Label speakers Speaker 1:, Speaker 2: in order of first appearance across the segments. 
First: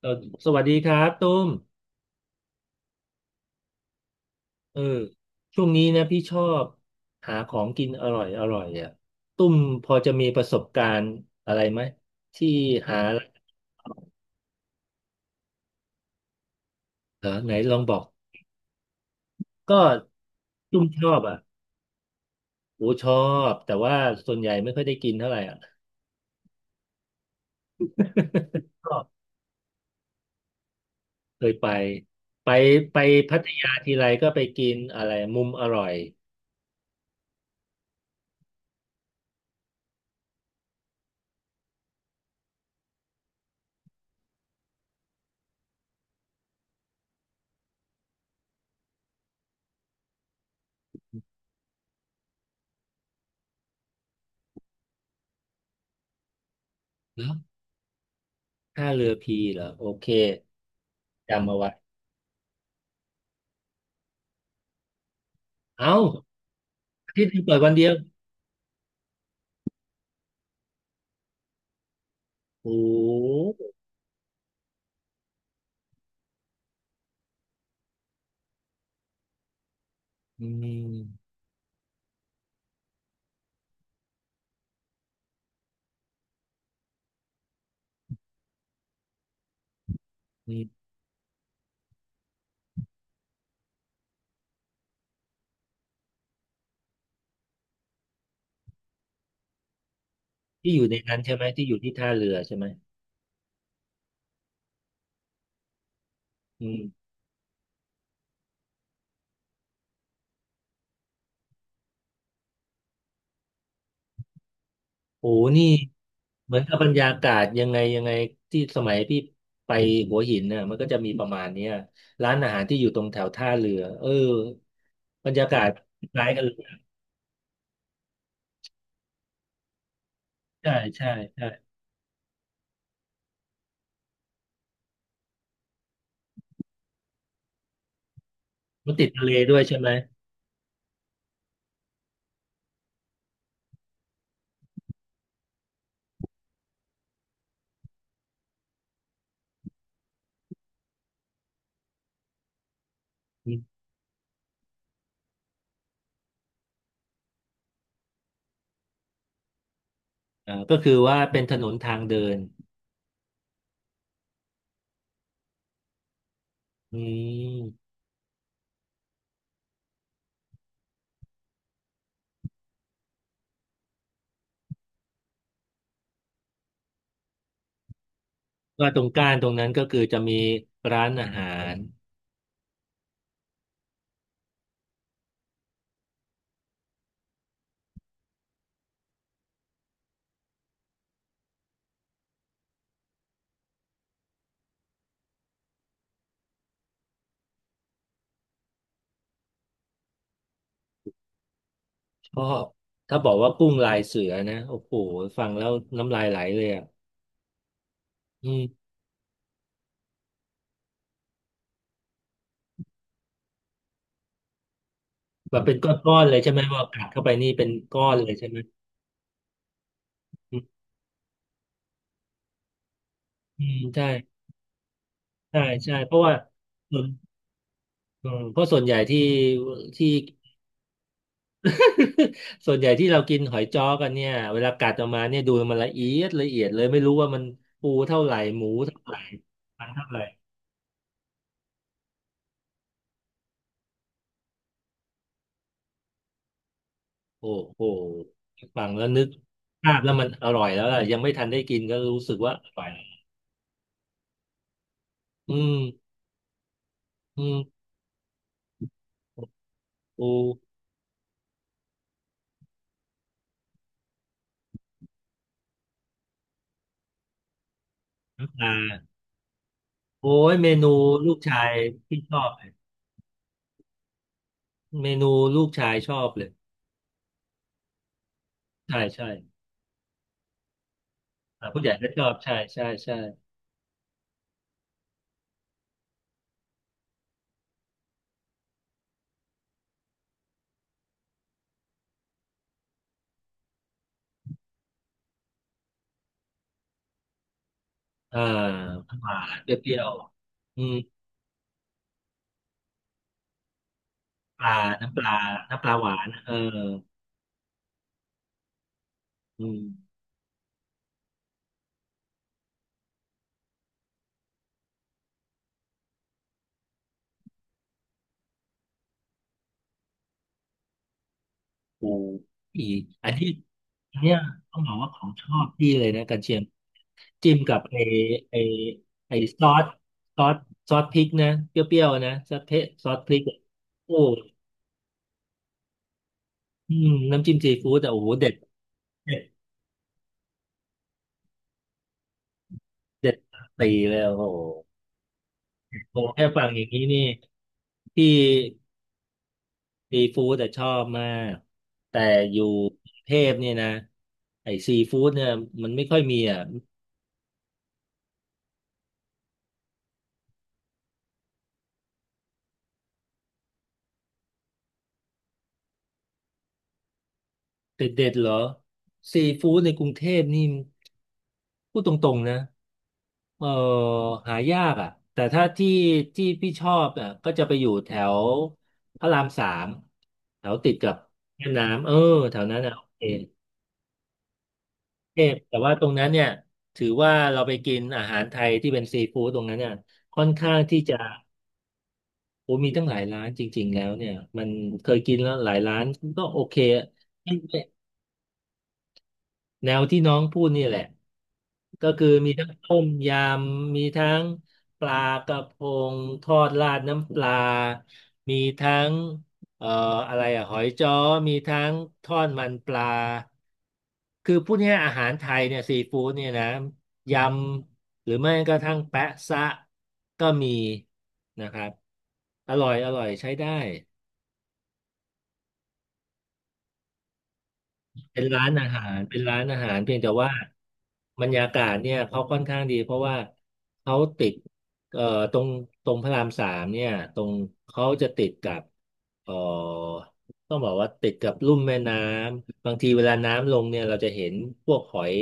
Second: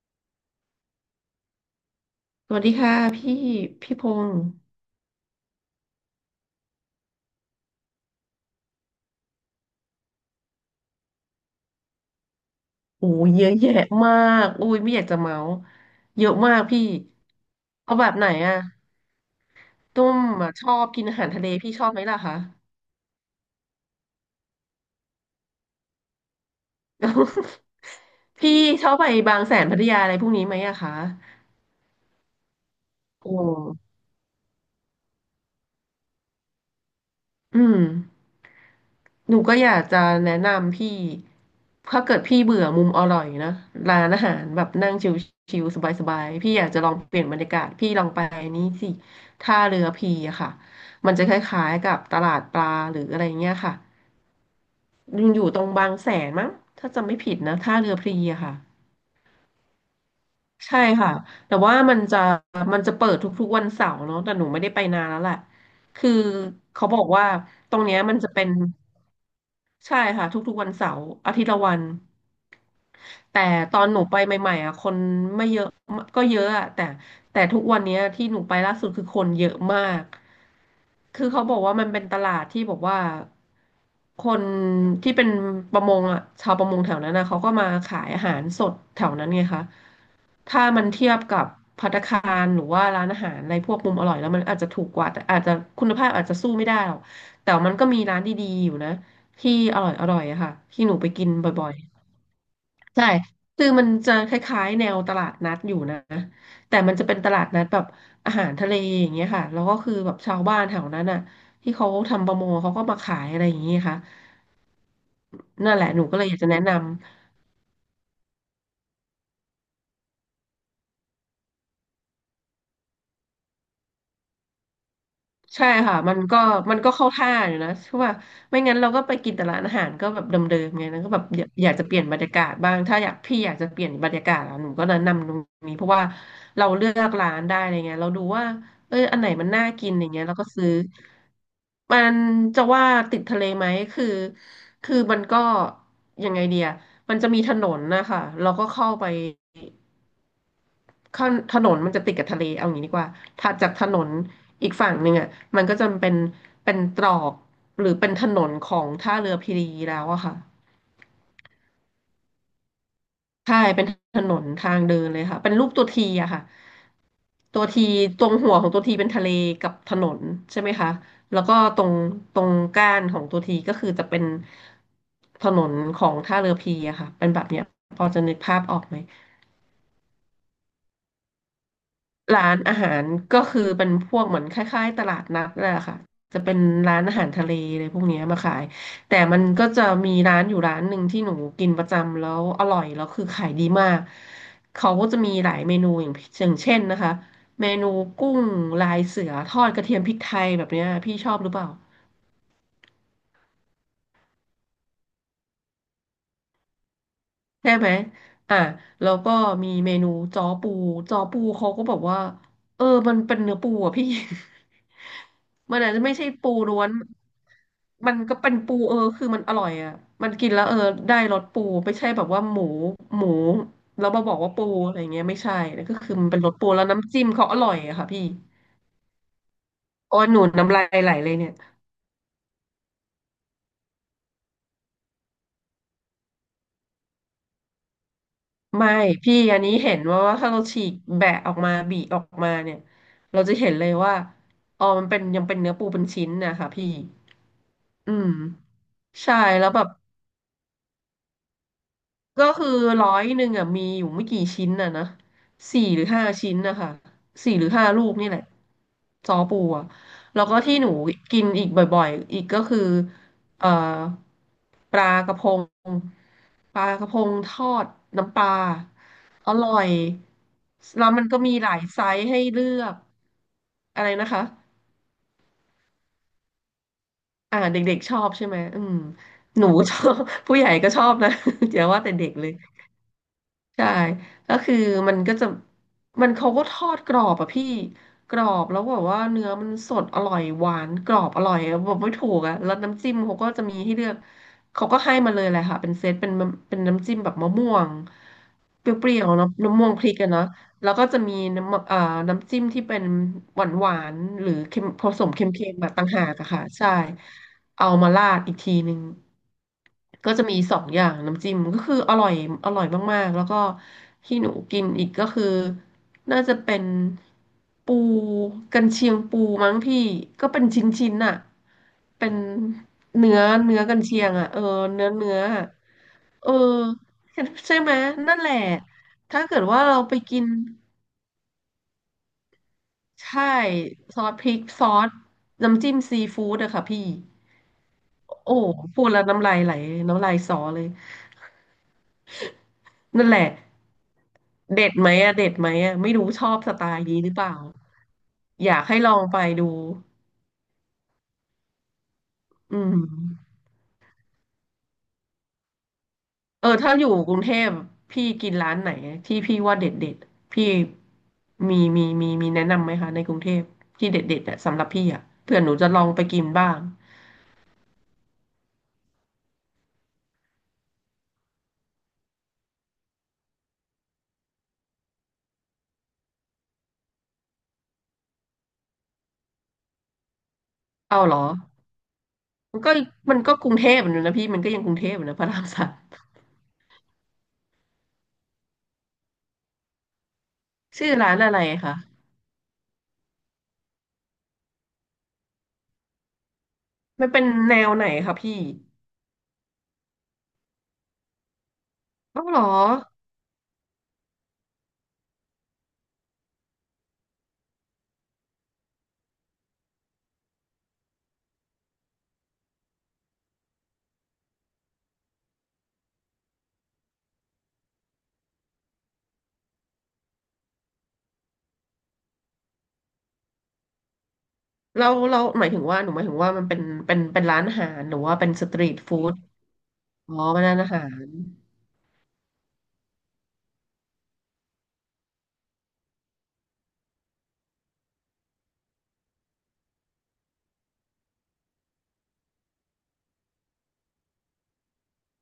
Speaker 1: เออสวัสดีครับตุ้ม
Speaker 2: สวัสดีค่ะพี่พงษ์
Speaker 1: เออช่วงนี้นะพี่ชอบหาของกินอร่อยอร่อยอ่ะตุ้มพอจะมีประสบการณ์อะไรไหมที่หา
Speaker 2: โอ้ยเยอะแยะมากอุ้ยไม่อยากจะเมาส์เยอะมากพี่
Speaker 1: เออไหนลองบ
Speaker 2: เอา
Speaker 1: อก
Speaker 2: แบบไหนอะ
Speaker 1: ก็
Speaker 2: ตุ้มอะชอ
Speaker 1: ตุ้ม
Speaker 2: บกิ
Speaker 1: ช
Speaker 2: น
Speaker 1: อ
Speaker 2: อา
Speaker 1: บ
Speaker 2: หาร
Speaker 1: อ่ะ
Speaker 2: ทะเลพี่ชอบไหมล่ะคะ
Speaker 1: โอ้ชอบแต่ว่าส่วนใหญ่ไม่ค่อยได้กินเท่าไหร่อ่ะ
Speaker 2: พี่ ชอ
Speaker 1: ก็
Speaker 2: บไปบางแสนพัทยาอะไรพวกนี้ไหมอะคะ
Speaker 1: เคยไปไปไป
Speaker 2: โอ้
Speaker 1: พัทยาทีไรก็ไปกินอะไรมุมอร่อย
Speaker 2: อืม หนูก็อยากจะแนะนำพี่ถ้าเกิดพี่เบื่อมุมอร่อยนะร้านอาหารแบบนั่งชิวๆสบายๆพี่อยากจะลองเปลี่ยนบรรยากาศพี่ลองไปนี้สิท่าเรือพีอะค่ะมันจะคล้ายๆกับตลาดปลาหรืออะไรเงี้ยค่ะยังอยู่ตรงบางแสนมั้งถ้าจำไม่
Speaker 1: เหรอ
Speaker 2: ผิดนะท่าเรือพีอะค่ะ
Speaker 1: ท่าเรือพีเหรอโอเค
Speaker 2: ใช่ค่ะ
Speaker 1: จำ
Speaker 2: แต่
Speaker 1: เอาไว้
Speaker 2: ว่ามันจะเปิดทุกๆวันเสาร์เนาะแต่หนูไม่ได้ไปนานแล้วแหละ
Speaker 1: เอ้า
Speaker 2: คือเขาบอก
Speaker 1: อา
Speaker 2: ว่า
Speaker 1: ที่เปิดวัน
Speaker 2: ตร
Speaker 1: เดี
Speaker 2: ง
Speaker 1: ยว
Speaker 2: เนี้ยมันจะเป็นใช่ค่ะทุกๆวันเสาร์อาทิตย์ละวัน
Speaker 1: โอ้
Speaker 2: แต่ตอนหนูไปใหม่ๆอ่ะคนไม่เยอะก็เยอะอะแต่ทุกวันเนี้ยที่หนูไปล่าสุดคือคนเยอะมาก
Speaker 1: อืม
Speaker 2: คือเขาบอกว่ามันเป็นตลาดที่บอกว่าคนที่เป็นประมงอ่ะชาวประมงแถวนั้นนะเขาก็มาขายอาหารสดแถวนั้นไงคะ
Speaker 1: อื
Speaker 2: ถ้า
Speaker 1: ม
Speaker 2: มันเทียบกับภัตตาคารหรือว่าร้านอาหารอะไรพวกมุมอร่อยแล้วมันอาจจะถูกกว่าแต่อาจจะคุณภาพอาจจะสู้ไม่ได้หรอกแต่มันก็มีร้านดีๆอยู่นะที่อร่อยอร่อยอะค่ะ
Speaker 1: ที่อ
Speaker 2: ที่
Speaker 1: ยู่
Speaker 2: ห
Speaker 1: ใน
Speaker 2: นูไป
Speaker 1: นั้น
Speaker 2: กิน
Speaker 1: ใช่ไหมที่
Speaker 2: บ่อ
Speaker 1: อ
Speaker 2: ย
Speaker 1: ยู่
Speaker 2: ๆ
Speaker 1: ที่ท่าเรือใช่ไหม
Speaker 2: ใช่ คือมันจะคล้ายๆแนวตลาดนัดอยู่นะ
Speaker 1: อื
Speaker 2: แต่มัน
Speaker 1: ม
Speaker 2: จะเป็นตลาดนัดแบบอาหารทะเลอย่างเงี้ยค่ะ แล้วก็คือแบบชาวบ้านแถวนั้นอ่ะที่เขาทำประมงเขาก็มาขายอะไรอย่างเงี้ยค่ะ
Speaker 1: โอ้นี่
Speaker 2: นั่นแหละหนูก็เลยอยากจะ
Speaker 1: เหมื
Speaker 2: แนะ
Speaker 1: อนกับ
Speaker 2: นำ
Speaker 1: บรรยากาศยังไงยังไงที่สมัยพี่ไปหัวหินเนี่ยมันก็จะมีประมาณเนี้ยร้านอาหารที่อยู่ตรงแถวท่าเรือเออบรรยากา
Speaker 2: ใช่
Speaker 1: ศ
Speaker 2: ค่ะมั
Speaker 1: ค
Speaker 2: น
Speaker 1: ล้าย
Speaker 2: ก็
Speaker 1: กันเลย
Speaker 2: มันก็เข้าท่าอยู่นะเพราะว่าไม่งั้นเราก็ไปกินแต่ร้านอาหารก็แบบเดิม
Speaker 1: ใช่
Speaker 2: ๆไงนะ
Speaker 1: ใช่
Speaker 2: ก็แบบอ
Speaker 1: ใช่
Speaker 2: ยากอยากจะเปลี่ยนบรรยากาศบ้างถ้าอยากพี่อยากจะเปลี่ยนบรรยากาศอะหนูก็แนะนำตรงนี้เพราะว่าเราเลือกร้านได้อะไรเงี้ยเราดูว่า
Speaker 1: มั
Speaker 2: เอ
Speaker 1: น
Speaker 2: อ
Speaker 1: ติด
Speaker 2: อัน
Speaker 1: ทะ
Speaker 2: ไหน
Speaker 1: เล
Speaker 2: มัน
Speaker 1: ด้วย
Speaker 2: น่า
Speaker 1: ใช่ไห
Speaker 2: กิ
Speaker 1: ม
Speaker 2: นอย่างเงี้ยเราก็ซื้อมันจะว่าติดทะเลไหมคือคือมันก็ยังไงเดียมันจะมีถนนนะคะเราก็เข้าไป ข้างถนนมันจะติดกับทะเลเอาอย่างนี้ดีกว่า
Speaker 1: อื
Speaker 2: ถัาจาก
Speaker 1: ม
Speaker 2: ถนนอีกฝั่งหนึ่งอ่ะมันก็จะเป็นเป็นตรอกหรือเป็นถนนของท่าเรือพีรีแล้วอะค่ะ
Speaker 1: อ่าก็คือว่าเป็นถนนทางเดิน
Speaker 2: ใช่เป็นถนนทางเดินเลยค่ะเป็นรูปตัวทีอะค่ะ
Speaker 1: อื
Speaker 2: ตัวที
Speaker 1: ม
Speaker 2: ตรงหัวของตัวทีเป็นทะเลกับถนนใช่ไหมคะแล้วก็ตรงตรงก้านของตัวทีก็คือจะเป็นถนนของท่าเรือพีอะค่ะเป็นแบบเนี้ยพอจะนึกภาพออก
Speaker 1: ว่า
Speaker 2: ไหม
Speaker 1: ตรงก้านตรงนั้นก็คือจะมีร้านอาหาร
Speaker 2: ร้านอาหารก็คือเป็นพวกเหมือนคล้ายๆตลาดนัดนั่นแหละค่ะจะเป็นร้านอาหารทะเลเลยพวกเนี้ยมาขายแต่มันก็จะมีร้านอยู่ร้านหนึ่งที่หนูกินประจำแล้วอร่อยแล้วคือขายดีมากเขาก็จะมีหลายเมนูอย่างเช่นนะคะเมนูกุ้งลายเสือทอดกระเทียมพริกไทยแบบเนี้ยพี่ชอบหรือเปล่า
Speaker 1: เพราะถ้าบอกว่ากุ้งลายเสือนะโอ้โหฟังแล้วน้ำลายไหลเลยอ่ะ
Speaker 2: ใช่ไหม
Speaker 1: อื
Speaker 2: อ่ะ
Speaker 1: ม
Speaker 2: แล้วก็มีเมนูจ้อปูจ้อปูเขาก็บอกว่าเออมันเป็นเนื้อปูอ่ะพี่
Speaker 1: แบบเป็น
Speaker 2: มัน
Speaker 1: ก
Speaker 2: อาจจะ
Speaker 1: ้
Speaker 2: ไม่
Speaker 1: อน
Speaker 2: ใช่
Speaker 1: ๆเลยใช่
Speaker 2: ปู
Speaker 1: ไหม
Speaker 2: ล้
Speaker 1: ว่า
Speaker 2: วน
Speaker 1: กัดเข้าไปนี่เป็นก้อ
Speaker 2: มั
Speaker 1: น
Speaker 2: น
Speaker 1: เลย
Speaker 2: ก็
Speaker 1: ใช่
Speaker 2: เป็
Speaker 1: ไห
Speaker 2: น
Speaker 1: ม
Speaker 2: ปูเออคือมันอร่อยอ่ะมันกิน
Speaker 1: อื
Speaker 2: แล้
Speaker 1: ม
Speaker 2: วเออได้รสปูไม่ใช่แบบว่าหมูหมู
Speaker 1: อืมใช่
Speaker 2: แล้วมาบอกว่าปูอะไรเงี้ยไม่ใช่
Speaker 1: ใช่
Speaker 2: นะ
Speaker 1: ใช่
Speaker 2: ก็
Speaker 1: เพ
Speaker 2: คือ
Speaker 1: ราะ
Speaker 2: มัน
Speaker 1: ว่า
Speaker 2: เป็นรสปูแล้ว
Speaker 1: ส่วน
Speaker 2: น้ำจิ้มเขาอร่อยอะค่ะพี่
Speaker 1: อืมเพราะส่วนใหญ่ที่
Speaker 2: โอ้ยหนูน้ำลายไหลเลยเนี่ย
Speaker 1: ส่วนใหญ่ที่เรากินหอยจ้อกันเนี่ยเวลากัดออกมาเนี่ยดูมันละเอียดละเอียดเลยไม่รู้ว่ามันปูเท่าไหร่หมู
Speaker 2: ไม่
Speaker 1: เท่าไหร่
Speaker 2: พี่อันนี้
Speaker 1: มัน
Speaker 2: เห็น
Speaker 1: เท่าไห
Speaker 2: ว่า
Speaker 1: ร่
Speaker 2: ว่าถ้าเราฉีกแบะออกมาบีออกมาเนี่ยเราจะเห็นเลยว่าอ๋อมันเป็นยังเป็นเนื้อปูเป็นชิ้นนะคะพี่
Speaker 1: โอ้โห
Speaker 2: อืม
Speaker 1: ฟังแล้วนึก
Speaker 2: ใช่แล้วแบบ
Speaker 1: ภาพแล้วมันอร่อยแล้วล่ะยังไม่ทันได้กินก็รู้สึก
Speaker 2: ก็
Speaker 1: ว่า
Speaker 2: คื
Speaker 1: อ
Speaker 2: อ
Speaker 1: ร่อย
Speaker 2: ร้อยหนึ่งอ่ะมีอยู่ไม่กี่ชิ้นน่ะนะ
Speaker 1: อืม
Speaker 2: สี่หรือห้าชิ้นนะคะ
Speaker 1: อื
Speaker 2: สี่
Speaker 1: ม
Speaker 2: หรือห้าลูกนี่แหละซอปูอ่ะ
Speaker 1: ปู
Speaker 2: แล้วก็ที่หนูกินอีกบ่อยๆอีกก็คือเอ่อปลากระพงทอดน้ำป
Speaker 1: น้ำ
Speaker 2: ลา
Speaker 1: ปลา
Speaker 2: อร่อย
Speaker 1: โอ้ยเมนู
Speaker 2: แล้วมัน
Speaker 1: ลู
Speaker 2: ก็
Speaker 1: ก
Speaker 2: มี
Speaker 1: ชา
Speaker 2: ห
Speaker 1: ย
Speaker 2: ลายไซ
Speaker 1: พี่
Speaker 2: ส์
Speaker 1: ชอ
Speaker 2: ให้
Speaker 1: บเลย
Speaker 2: เลือกอะไรนะคะ
Speaker 1: เมนูลูกชายชอบเลย
Speaker 2: อ่าเด็กๆชอบใช่ไหมอืม
Speaker 1: ใช่ใช่
Speaker 2: หนูชอบ ผู้ใหญ่ก็ชอบนะ
Speaker 1: อ่า
Speaker 2: อ
Speaker 1: ผู้
Speaker 2: ย่า
Speaker 1: ใหญ่
Speaker 2: ว่า
Speaker 1: ก็
Speaker 2: แต่
Speaker 1: ชอ
Speaker 2: เด็ก
Speaker 1: บ
Speaker 2: เล
Speaker 1: ใช่
Speaker 2: ย
Speaker 1: ใช่ใช่
Speaker 2: ใช่ก็คือมันก็จะมันเขาก็ทอดกรอบอะพี่กรอบแล้วแบบว่าเนื้อมันสดอร่อยหวานกรอบอร่อยอะบอกไม่ถูกอะแล้วน้ำจิ้มเขาก็จะมีให้เลือกเขาก็ให้มาเลยแหละค่ะเป็นเซตเป็นเป็นน้ำจิ้มแบบมะม่วง
Speaker 1: เออ
Speaker 2: เปรี้ย
Speaker 1: ห
Speaker 2: ว
Speaker 1: วา
Speaker 2: ๆเนาะ
Speaker 1: น
Speaker 2: มะม่
Speaker 1: เป
Speaker 2: วง
Speaker 1: รี้ย
Speaker 2: พริ
Speaker 1: ว
Speaker 2: กอะเนาะ
Speaker 1: ๆอื
Speaker 2: แล้ว
Speaker 1: ม
Speaker 2: ก็จะมีน้ำน้ำจิ้มที่เป็นหวานหวานหรือ
Speaker 1: ปลา
Speaker 2: เค็มผ
Speaker 1: น้ำป
Speaker 2: สม
Speaker 1: ลา
Speaker 2: เค็มๆ
Speaker 1: น้ำป
Speaker 2: แบบ
Speaker 1: ลาห
Speaker 2: ต่าง
Speaker 1: วา
Speaker 2: หา
Speaker 1: น
Speaker 2: กอะ
Speaker 1: เออ
Speaker 2: ค่ะใช่เอามาราดอีกทีนึง
Speaker 1: อืม
Speaker 2: ก็จะมีสองอย่างน้ำจิ้มก็คืออร่อยอร่อยมากๆแล้วก็ที่หนูกินอีกก็คือน่าจะเป็นปูกันเชียงปูมั้งพี่ก็เป็นชิ้นๆน่ะ
Speaker 1: ปู
Speaker 2: เป็น
Speaker 1: อีกอัน
Speaker 2: เนื้อ
Speaker 1: ที่
Speaker 2: เนื้อกัน
Speaker 1: อั
Speaker 2: เชี
Speaker 1: น
Speaker 2: ยง
Speaker 1: เนี้ย
Speaker 2: อะเออ
Speaker 1: ต้องบอก
Speaker 2: เนื้อ
Speaker 1: ว่าของ
Speaker 2: เนื้อ
Speaker 1: ชอ
Speaker 2: อะ
Speaker 1: บพี่เลยนะกัน
Speaker 2: เออ
Speaker 1: เชียงจิ้มกั
Speaker 2: ใช่
Speaker 1: บ
Speaker 2: ไหม
Speaker 1: ไอ
Speaker 2: นั่นแห
Speaker 1: ไอ
Speaker 2: ละ
Speaker 1: ไอ
Speaker 2: ถ้าเกิ
Speaker 1: ซ
Speaker 2: ด
Speaker 1: อ
Speaker 2: ว่า
Speaker 1: ส
Speaker 2: เราไป
Speaker 1: ซ
Speaker 2: กิ
Speaker 1: อ
Speaker 2: น
Speaker 1: สซอสพริกนะเปรี้ยวๆนะซอสเทซอสพ
Speaker 2: ใช
Speaker 1: ริกอะ
Speaker 2: ่
Speaker 1: โอ้
Speaker 2: ซอสพริกซอสน้ำจิ้มซีฟู้ดอะค่ะ
Speaker 1: อื
Speaker 2: พี่
Speaker 1: มน้ำจิ้มซีฟู้ดแต่โอ้โหเด็
Speaker 2: โอ้
Speaker 1: ด
Speaker 2: พูดแล้วน้ำลายไหลน้ำลายสอเลยนั่น
Speaker 1: เจ็ด
Speaker 2: แหละ
Speaker 1: ปีเลยโอ้โห
Speaker 2: เด็ดไหมอะเด็ดไหมอะไม่
Speaker 1: โอ้
Speaker 2: รู้ช
Speaker 1: แค่
Speaker 2: อบ
Speaker 1: ฟัง
Speaker 2: ส
Speaker 1: อ
Speaker 2: ไต
Speaker 1: ย่างนี้
Speaker 2: ล์
Speaker 1: นี่
Speaker 2: นี้หรือเปล่า
Speaker 1: ที่
Speaker 2: อยากให้ลองไปดู
Speaker 1: ซีฟู้ดแต่ชอบมากแต่อยู่
Speaker 2: อืม
Speaker 1: กรุงเทพเนี่ยนะไอ้ซีฟู้ดเนี่ยมันไม่ค่อยมีอ่ะ
Speaker 2: เออถ้าอยู่กรุงเทพพี่กินร้านไหนที่พี่ว่าเด็ดเด็ดพี่มีแนะนำไหมคะในกรุงเทพที่เด็ดเด็ดอะสำหรับพี่อะเผื่อหนูจะลองไปกินบ้าง
Speaker 1: เด็ดเด็ดเหรอซีฟู้ดในกรุงเทพนี่พูดตรงๆนะเออหายากอ่ะแต่ถ้าที่พี่ชอบอ่ะก็จะไปอยู่แถวพระรามสามแถวติดกับ
Speaker 2: เอาเหรอ
Speaker 1: แม่น้ำเออแถวนั้
Speaker 2: มั
Speaker 1: น
Speaker 2: นก็
Speaker 1: อ่ะโอเค
Speaker 2: มันก็กรุงเทพอยู่นะพี่มันก็ยังกรุงเทพอยู่
Speaker 1: เท
Speaker 2: นะพระ
Speaker 1: พ
Speaker 2: ราม
Speaker 1: แต่
Speaker 2: สา
Speaker 1: ว่า
Speaker 2: ม
Speaker 1: ตรงนั้นเนี่ยถือว่าเราไปกินอาหารไทยที่เป็นซีฟู้ดตรงนั้นเนี่ยค่อนข้างที่
Speaker 2: ชื่อ
Speaker 1: จะ
Speaker 2: ร้านอะไรคะ
Speaker 1: โอ้มีตั้งหลายร้านจริงๆแล้วเนี่ยมันเคยกินแล้วหลายร้านก็โอเค
Speaker 2: มันเป็นแนวไหนคะพี่
Speaker 1: แนวที่น้องพูดนี่แหละ ก็คือ
Speaker 2: อ๋อ
Speaker 1: มี
Speaker 2: เหรอ
Speaker 1: ทั้งต้มยำมีทั้งปลากระพงทอดราดน้ำปลา มีทั้งเอ่ออะไรอะหอยจ้อมีทั้งทอดมันปลาคือพูดง่ายๆอาหารไทยเนี่ยซีฟู้ดเนี่ยนะยำหรือไม่กระทั่งแปะซะก็มีนะครับอร่อยอร่อยใช้ได้
Speaker 2: เราหมายถึงว่าหนูหมายถึงว่ามันเป็นเป็นร้านอาหารหรือว่า
Speaker 1: เป็น
Speaker 2: เป็นส
Speaker 1: ร้าน
Speaker 2: ตรี
Speaker 1: อา
Speaker 2: ท
Speaker 1: หาร
Speaker 2: ฟู้ด
Speaker 1: เป็นร้านอาหารเพียงแต่
Speaker 2: อ๋อ
Speaker 1: ว่า
Speaker 2: เป็นร้านอาหาร
Speaker 1: บรรยากาศเนี่ยเขาค่อนข้างดีเพราะว่าเขาติดเอ่อตรงตรงพระรามสามเนี่ยตรงเขาจะติดกับเอ่อต้องบอกว่าติดกับลุ่มแม่น้ำบางทีเวลาน้ำลงเนี่ยเราจะเห็นพวกหอย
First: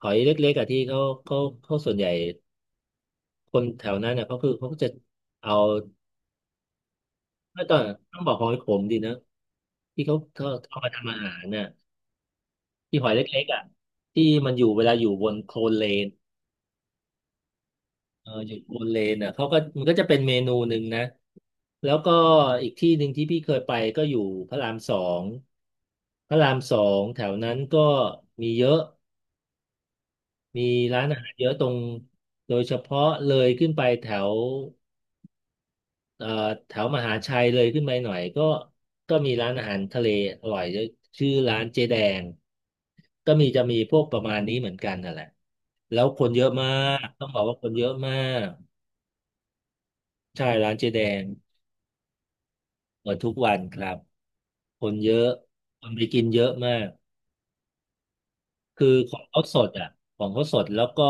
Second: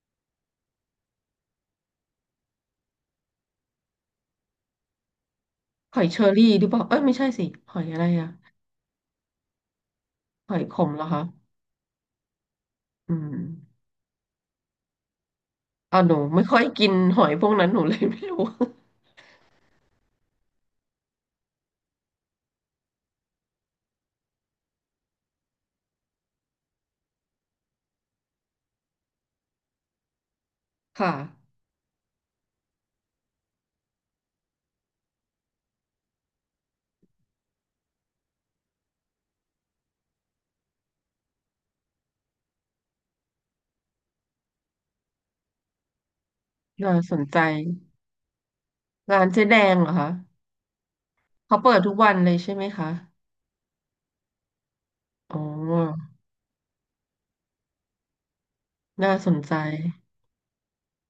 Speaker 1: หอยเล็กๆอะที่เขาเขาส่วนใหญ่คนแถวนั้นเนี่ยเขาคือเขาก็จะเอา
Speaker 2: หอยเชอรี่หรือเปล่าเอ้ยไม่ใช่สิ
Speaker 1: ไม่
Speaker 2: ห
Speaker 1: ต้อง
Speaker 2: อยอะไร
Speaker 1: ต้องบ
Speaker 2: อะ
Speaker 1: อกหอยขมดีนะที่เขา
Speaker 2: หอยข
Speaker 1: เอามา
Speaker 2: มเหรอ
Speaker 1: ทำอา
Speaker 2: คะ
Speaker 1: หารน่ะ ที่หอ
Speaker 2: อื
Speaker 1: ยเล็กๆอ่ะ
Speaker 2: ม
Speaker 1: ที่มันอยู่เวลาอยู่บนโคลนเล
Speaker 2: อ๋อ
Speaker 1: น
Speaker 2: หนูไม่ค่อยกินหอยพวกนั้นหนูเลยไม่
Speaker 1: เออ
Speaker 2: รู้
Speaker 1: อยู่บนเลนอ่ะเขาก็มันก็จะเป็นเมนูหนึ่งนะแล้วก็อีกที่หนึ่งที่พี่เคยไปก็อยู่พระรามสองพระรามสองแถวนั้นก็มีเยอะมี ร้าน
Speaker 2: ค่ะ
Speaker 1: อาหารเยอะตรงโดยเฉพาะเลยขึ้นไปแถว เอ่อแถวมหาชัยเลยขึ้นไปหน่อยก็ก็มีร้านอาหารทะเลอร่อยเยอะชื่อร้านเจ๊แดงก็มีจะมีพวกประมาณนี้เหมือนกันนั่นแหละแล้วคนเยอะมา
Speaker 2: น่า
Speaker 1: ก
Speaker 2: สน
Speaker 1: ต้องบ
Speaker 2: ใจ
Speaker 1: อกว่าคนเยอะมาก
Speaker 2: ร้านเจ๊แดงเหรอคะ
Speaker 1: ใช่ร้านเจ๊แดง
Speaker 2: เขาเปิดทุกวันเลยใช่ไหมคะ
Speaker 1: เปิดทุกวันครับคนเยอะ
Speaker 2: อ๋อ
Speaker 1: คนไปกินเยอะมากคือข
Speaker 2: น่า
Speaker 1: อง
Speaker 2: สน
Speaker 1: เขา
Speaker 2: ใจ
Speaker 1: สดอ่ะของเขาสดแล้วก็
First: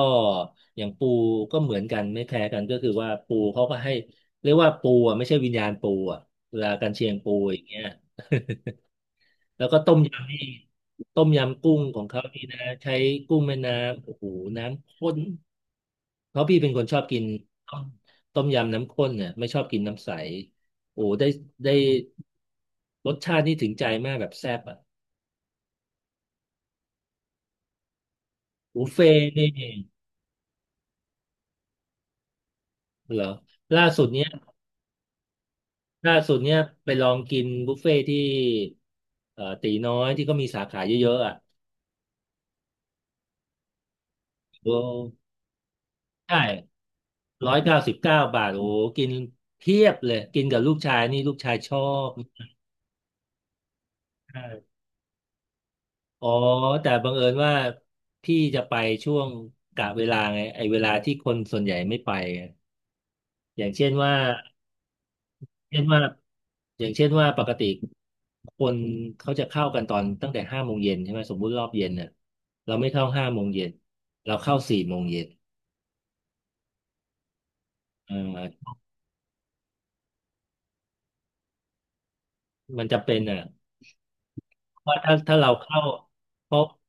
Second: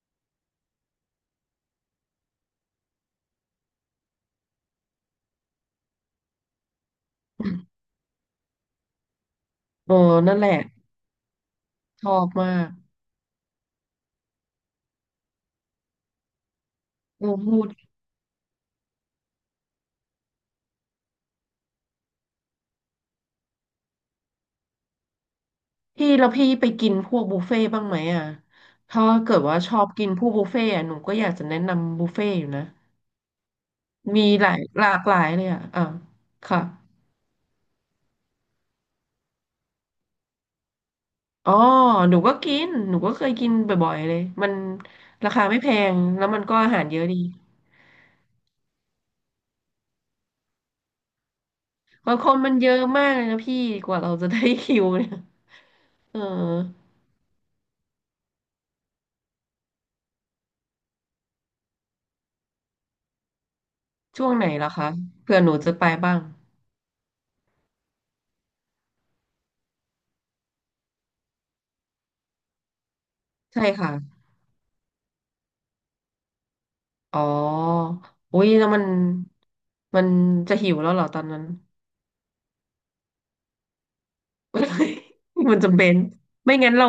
Speaker 1: อย่างปูก็เหมือนกันไม่แพ้กันก็คือว่าปูเขาก็ให้เรียกว่าปูอ่ะไม่ใช่วิญญาณปูอ่ะเวลากันเชียงปูอย่างเงี้ย แล้วก็
Speaker 2: เอ
Speaker 1: ต้
Speaker 2: อ
Speaker 1: มยำ
Speaker 2: นั่
Speaker 1: นี่
Speaker 2: นแหละ
Speaker 1: ต้มยำกุ้งขอ
Speaker 2: ช
Speaker 1: ง
Speaker 2: อ
Speaker 1: เขา
Speaker 2: บ
Speaker 1: นี่
Speaker 2: มา
Speaker 1: นะ
Speaker 2: ก
Speaker 1: ใช้กุ้งแม่น้ำโอ้โห น้ำข้นเพราะพี่เป็นคนชอบกิน
Speaker 2: โอ้พูด
Speaker 1: ต้มต้มยำน้ำข้นเนี่ยไม่ชอบกินน้ำใส โอ้ได้ได้รสชาตินี่ถึงใจมากแบบแซ่บอ่ะ
Speaker 2: พี่แล้วพี่ไปกินพวกบุฟเฟ่ต์บ้างไหมอ่ะ
Speaker 1: บุฟ
Speaker 2: ถ้า
Speaker 1: เฟ่ต์
Speaker 2: เกิด
Speaker 1: นี่
Speaker 2: ว่าชอบกินพวกบุฟเฟ่ต์อะหนูก็อยากจะแนะนำบุฟเฟ่ต์อยู่นะ
Speaker 1: เหรอล่าสุดเนี้
Speaker 2: มี
Speaker 1: ย
Speaker 2: หลายหลากหลายเลยอ่ะอ่ะ
Speaker 1: ล่าสุดเนี้ย
Speaker 2: ค่ะ
Speaker 1: ไปลองกินบุฟเฟ่ต์ที่ตีน้อยที่ก็มีสาขาเยอะๆอ่ะ
Speaker 2: อ๋อหนูก็เคยกินบ่อยๆเลยมัน
Speaker 1: โอ้
Speaker 2: ราคาไม่แพงแล้ว
Speaker 1: ใช่
Speaker 2: มันก็อาหารเยอะดี
Speaker 1: 199 บาทโอ้โหกินเพียบเลยกินกับลูกชายนี่ลูกชายชอบ
Speaker 2: บางคนมันเยอะมากเลยนะพี่กว่าเราจะได้
Speaker 1: ใช่
Speaker 2: คิวเนี่ยเออ
Speaker 1: อ๋อแต่บังเอิญว่าพี่จะไปช่วงกะเวลาไงไอ้เวลาที่คนส่วนใหญ่ไม่ไปไงอย่างเช่นว่า
Speaker 2: ช่วงไหนล่ะคะเผื่อหนูจะ
Speaker 1: เช่น
Speaker 2: ไป
Speaker 1: ว่า
Speaker 2: บ้าง
Speaker 1: อย่างเช่นว่าปกติคนเขาจะเข้ากันตอนตั้งแต่ห้าโมงเย็นใช่ไหมสมมุติรอบเย็นเนี่ยเราไม่เข้าห้าโมง
Speaker 2: ใช่
Speaker 1: เย็น
Speaker 2: ค่ะ
Speaker 1: เราเข้า4 โมงเย็น
Speaker 2: อ๋อ
Speaker 1: เอ
Speaker 2: อุ้ยแล้ว
Speaker 1: อ
Speaker 2: มันจะหิวแล้วเหรอตอนนั้น
Speaker 1: มันจะเป็นอ่ะ
Speaker 2: ไม่
Speaker 1: ว่าถ้า เรา
Speaker 2: มันจำ
Speaker 1: เข้า
Speaker 2: เป็น
Speaker 1: เพ
Speaker 2: ไม่
Speaker 1: ราะ
Speaker 2: งั้นเรา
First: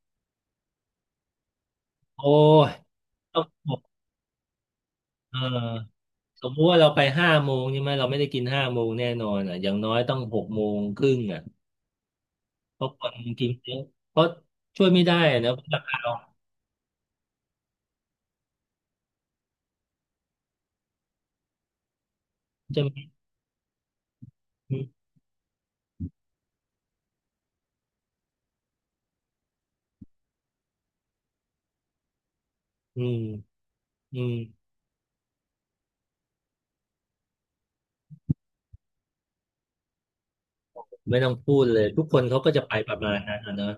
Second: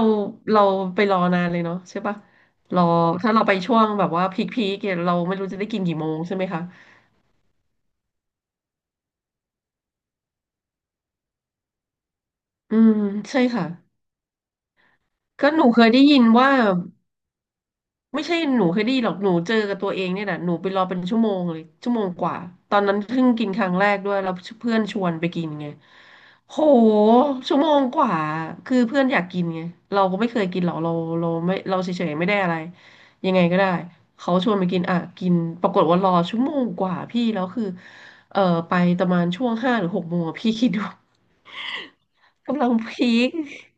Speaker 2: เราไปรอนานเลยเนาะใช่ปะ
Speaker 1: โอ้ย
Speaker 2: รอถ้า
Speaker 1: ต้อ
Speaker 2: เราไปช่วง
Speaker 1: ง
Speaker 2: แบบว่าพีคพีคเนี่ยเราไม่
Speaker 1: เอ
Speaker 2: รู้จะได้กินกี่
Speaker 1: อ
Speaker 2: โมงใช่ไห
Speaker 1: ส
Speaker 2: ม
Speaker 1: มม
Speaker 2: คะ
Speaker 1: ติว่าเราไปห้าโมงใช่ไหมเราไม่ได้กินห้าโมงแน่นอนอ่ะอย่างน้อยต้อง6 โมงครึ่งอ่ะ
Speaker 2: อื
Speaker 1: เพราะ
Speaker 2: ม
Speaker 1: คน
Speaker 2: ใช่
Speaker 1: กิน
Speaker 2: ค่ะ
Speaker 1: เยอะเพราะช่วยไม่ได้อะ
Speaker 2: ก็
Speaker 1: นะ
Speaker 2: หนู
Speaker 1: รา
Speaker 2: เคย
Speaker 1: คา
Speaker 2: ได้
Speaker 1: เรา
Speaker 2: ยินว่า ไม่ใช่หนูเคยได้ยินหรอกหนูเจอกับตัวเองเนี่ยแหละหนูไปรอเป็นชั่วโมงเลยชั่วโมงกว่าตอ
Speaker 1: จะ
Speaker 2: น
Speaker 1: ไห
Speaker 2: นั้
Speaker 1: ม
Speaker 2: นเพิ่งกินครั้งแรกด้วยแล้วเพื่
Speaker 1: อื
Speaker 2: อน
Speaker 1: ม
Speaker 2: ชวนไปกินไงโหชั่วโมงกว่าคือเพื่อนอยากกินไงเราก็ไม่เคยกินหรอกเราไม่เราเฉยๆไม่ได้อะไร
Speaker 1: อืม
Speaker 2: ยังไงก็ได้
Speaker 1: อื
Speaker 2: เขา
Speaker 1: ม
Speaker 2: ชวนไปกินอ่ะกินปรากฏว่ารอชั่วโมงกว่าพี่แล้วคือเออไปประมาณช่วงห้าหรือหกโมงอะพี่คิดดู
Speaker 1: ไม่ต้องพูดเลยทุกคนเขาก็จะ
Speaker 2: กำลั
Speaker 1: ไป
Speaker 2: ง
Speaker 1: ประมา
Speaker 2: พี
Speaker 1: ณ
Speaker 2: ค
Speaker 1: นั้นอะเนอะ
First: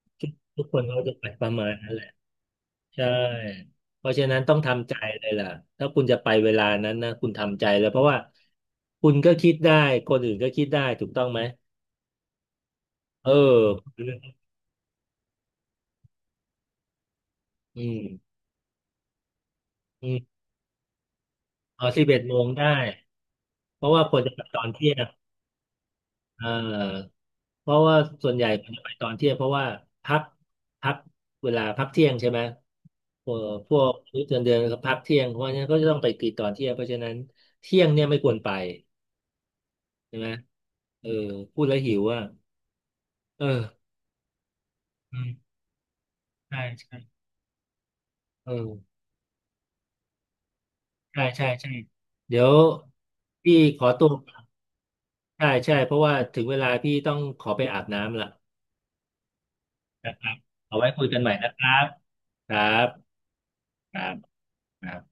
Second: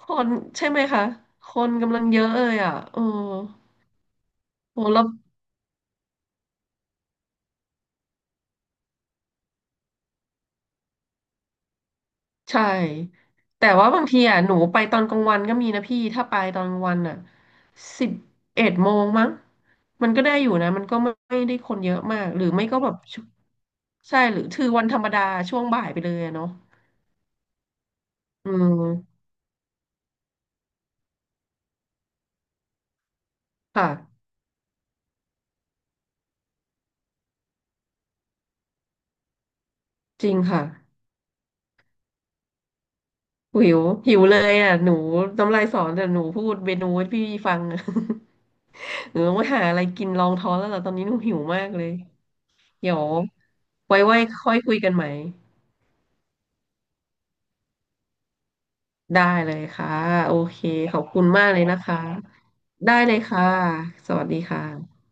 Speaker 2: ค
Speaker 1: ทุ
Speaker 2: น
Speaker 1: กทุ
Speaker 2: ใช่
Speaker 1: กค
Speaker 2: ไหม
Speaker 1: นเขา
Speaker 2: คะ
Speaker 1: จะไปป
Speaker 2: ค
Speaker 1: ระมา
Speaker 2: น
Speaker 1: ณนั้น
Speaker 2: กำ
Speaker 1: แห
Speaker 2: ลัง
Speaker 1: ละ
Speaker 2: เยอะเลยอ่ะเออ
Speaker 1: ใช่เพราะฉะนั้นต้อง
Speaker 2: โห
Speaker 1: ทำใจ
Speaker 2: แล้ว
Speaker 1: เลยล่ะถ้าคุณจะไปเวลานั้นนะคุณทำใจเลยเพราะว่าคุณก็คิดได้คนอื่นก็คิดได้ถูกต้องไหม
Speaker 2: ใช่
Speaker 1: เออ
Speaker 2: แต่ว่าบางทีอ่ะหนูไปตอนกลางวันก็มีนะพี่ ถ้าไปตอนกลางวันอ่ะ
Speaker 1: อืม
Speaker 2: สิบเอ็ดโมงมั้ง
Speaker 1: อื
Speaker 2: มัน
Speaker 1: ม
Speaker 2: ก็ได้อยู่นะมันก็ไม่ได้คน
Speaker 1: เอา
Speaker 2: เยอะ
Speaker 1: สิบเอ็
Speaker 2: มา
Speaker 1: ด
Speaker 2: ก
Speaker 1: โม
Speaker 2: หรื
Speaker 1: ง
Speaker 2: อไม่
Speaker 1: ได้
Speaker 2: ก็แบบช
Speaker 1: เพราะว่าค
Speaker 2: ใช่
Speaker 1: วรจะ
Speaker 2: หรื
Speaker 1: ไป
Speaker 2: อ
Speaker 1: ต
Speaker 2: ถื
Speaker 1: อ
Speaker 2: อ
Speaker 1: น
Speaker 2: วัน
Speaker 1: เที่
Speaker 2: ธ
Speaker 1: ย
Speaker 2: รรม
Speaker 1: ง
Speaker 2: ดาช่วงบ่ายไปเลยอะ
Speaker 1: เ
Speaker 2: เนาะ
Speaker 1: ออเพราะว่าส่วนใหญ่
Speaker 2: อื
Speaker 1: ควรจะไปตอน
Speaker 2: ม
Speaker 1: เที่ยงเพราะว่าพักพักเวลาพักเที่ยงใช่ไหมพวกพว
Speaker 2: ค่ะ
Speaker 1: กมื้อเดือนก็พักเที่ยงเพราะฉะนั้นก็จะต้องไปกินตอนเที่ยงเพราะฉะนั้นเที่ยงเนี่ยไม่ควรไปใช่
Speaker 2: จ
Speaker 1: ไหม
Speaker 2: ริงค่ะ
Speaker 1: เออพูดแล้วหิวอ่ะเอ
Speaker 2: หิว
Speaker 1: อ
Speaker 2: หิวเลยอ่ะหนู
Speaker 1: อืม
Speaker 2: น้ำลายสอนแต่หนูพูด
Speaker 1: ใช่
Speaker 2: เมนู
Speaker 1: ใช่
Speaker 2: ให้พี่ฟังอะ
Speaker 1: เออ
Speaker 2: หนูต้องไปหาอะไรกินรองท้องแล้วล่ะตอนนี้หนู
Speaker 1: ใช่
Speaker 2: หิว
Speaker 1: ใช่
Speaker 2: มา
Speaker 1: ใช่
Speaker 2: กเลย
Speaker 1: เดี๋ยว
Speaker 2: เดี๋ยว
Speaker 1: พี่ขอ
Speaker 2: ไว้
Speaker 1: ตัว
Speaker 2: ไว้ค่อยคุยกันใหม่
Speaker 1: ใช่ใช่เพราะว่าถึงเวลาพี่ต้องขอไปอาบน้ำละ
Speaker 2: ได้เลยค่ะ
Speaker 1: นะค
Speaker 2: โอ
Speaker 1: รับ
Speaker 2: เค
Speaker 1: เอาไว้
Speaker 2: ขอ
Speaker 1: คุ
Speaker 2: บ
Speaker 1: ยกั
Speaker 2: คุ
Speaker 1: น
Speaker 2: ณ
Speaker 1: ใหม่
Speaker 2: มาก
Speaker 1: นะค
Speaker 2: เลย
Speaker 1: รั
Speaker 2: นะ
Speaker 1: บ
Speaker 2: คะ
Speaker 1: ครั
Speaker 2: ได้เล
Speaker 1: บ
Speaker 2: ยค่ะ
Speaker 1: ครั
Speaker 2: ส
Speaker 1: บ
Speaker 2: วัสดี
Speaker 1: อ่า
Speaker 2: ค่ะ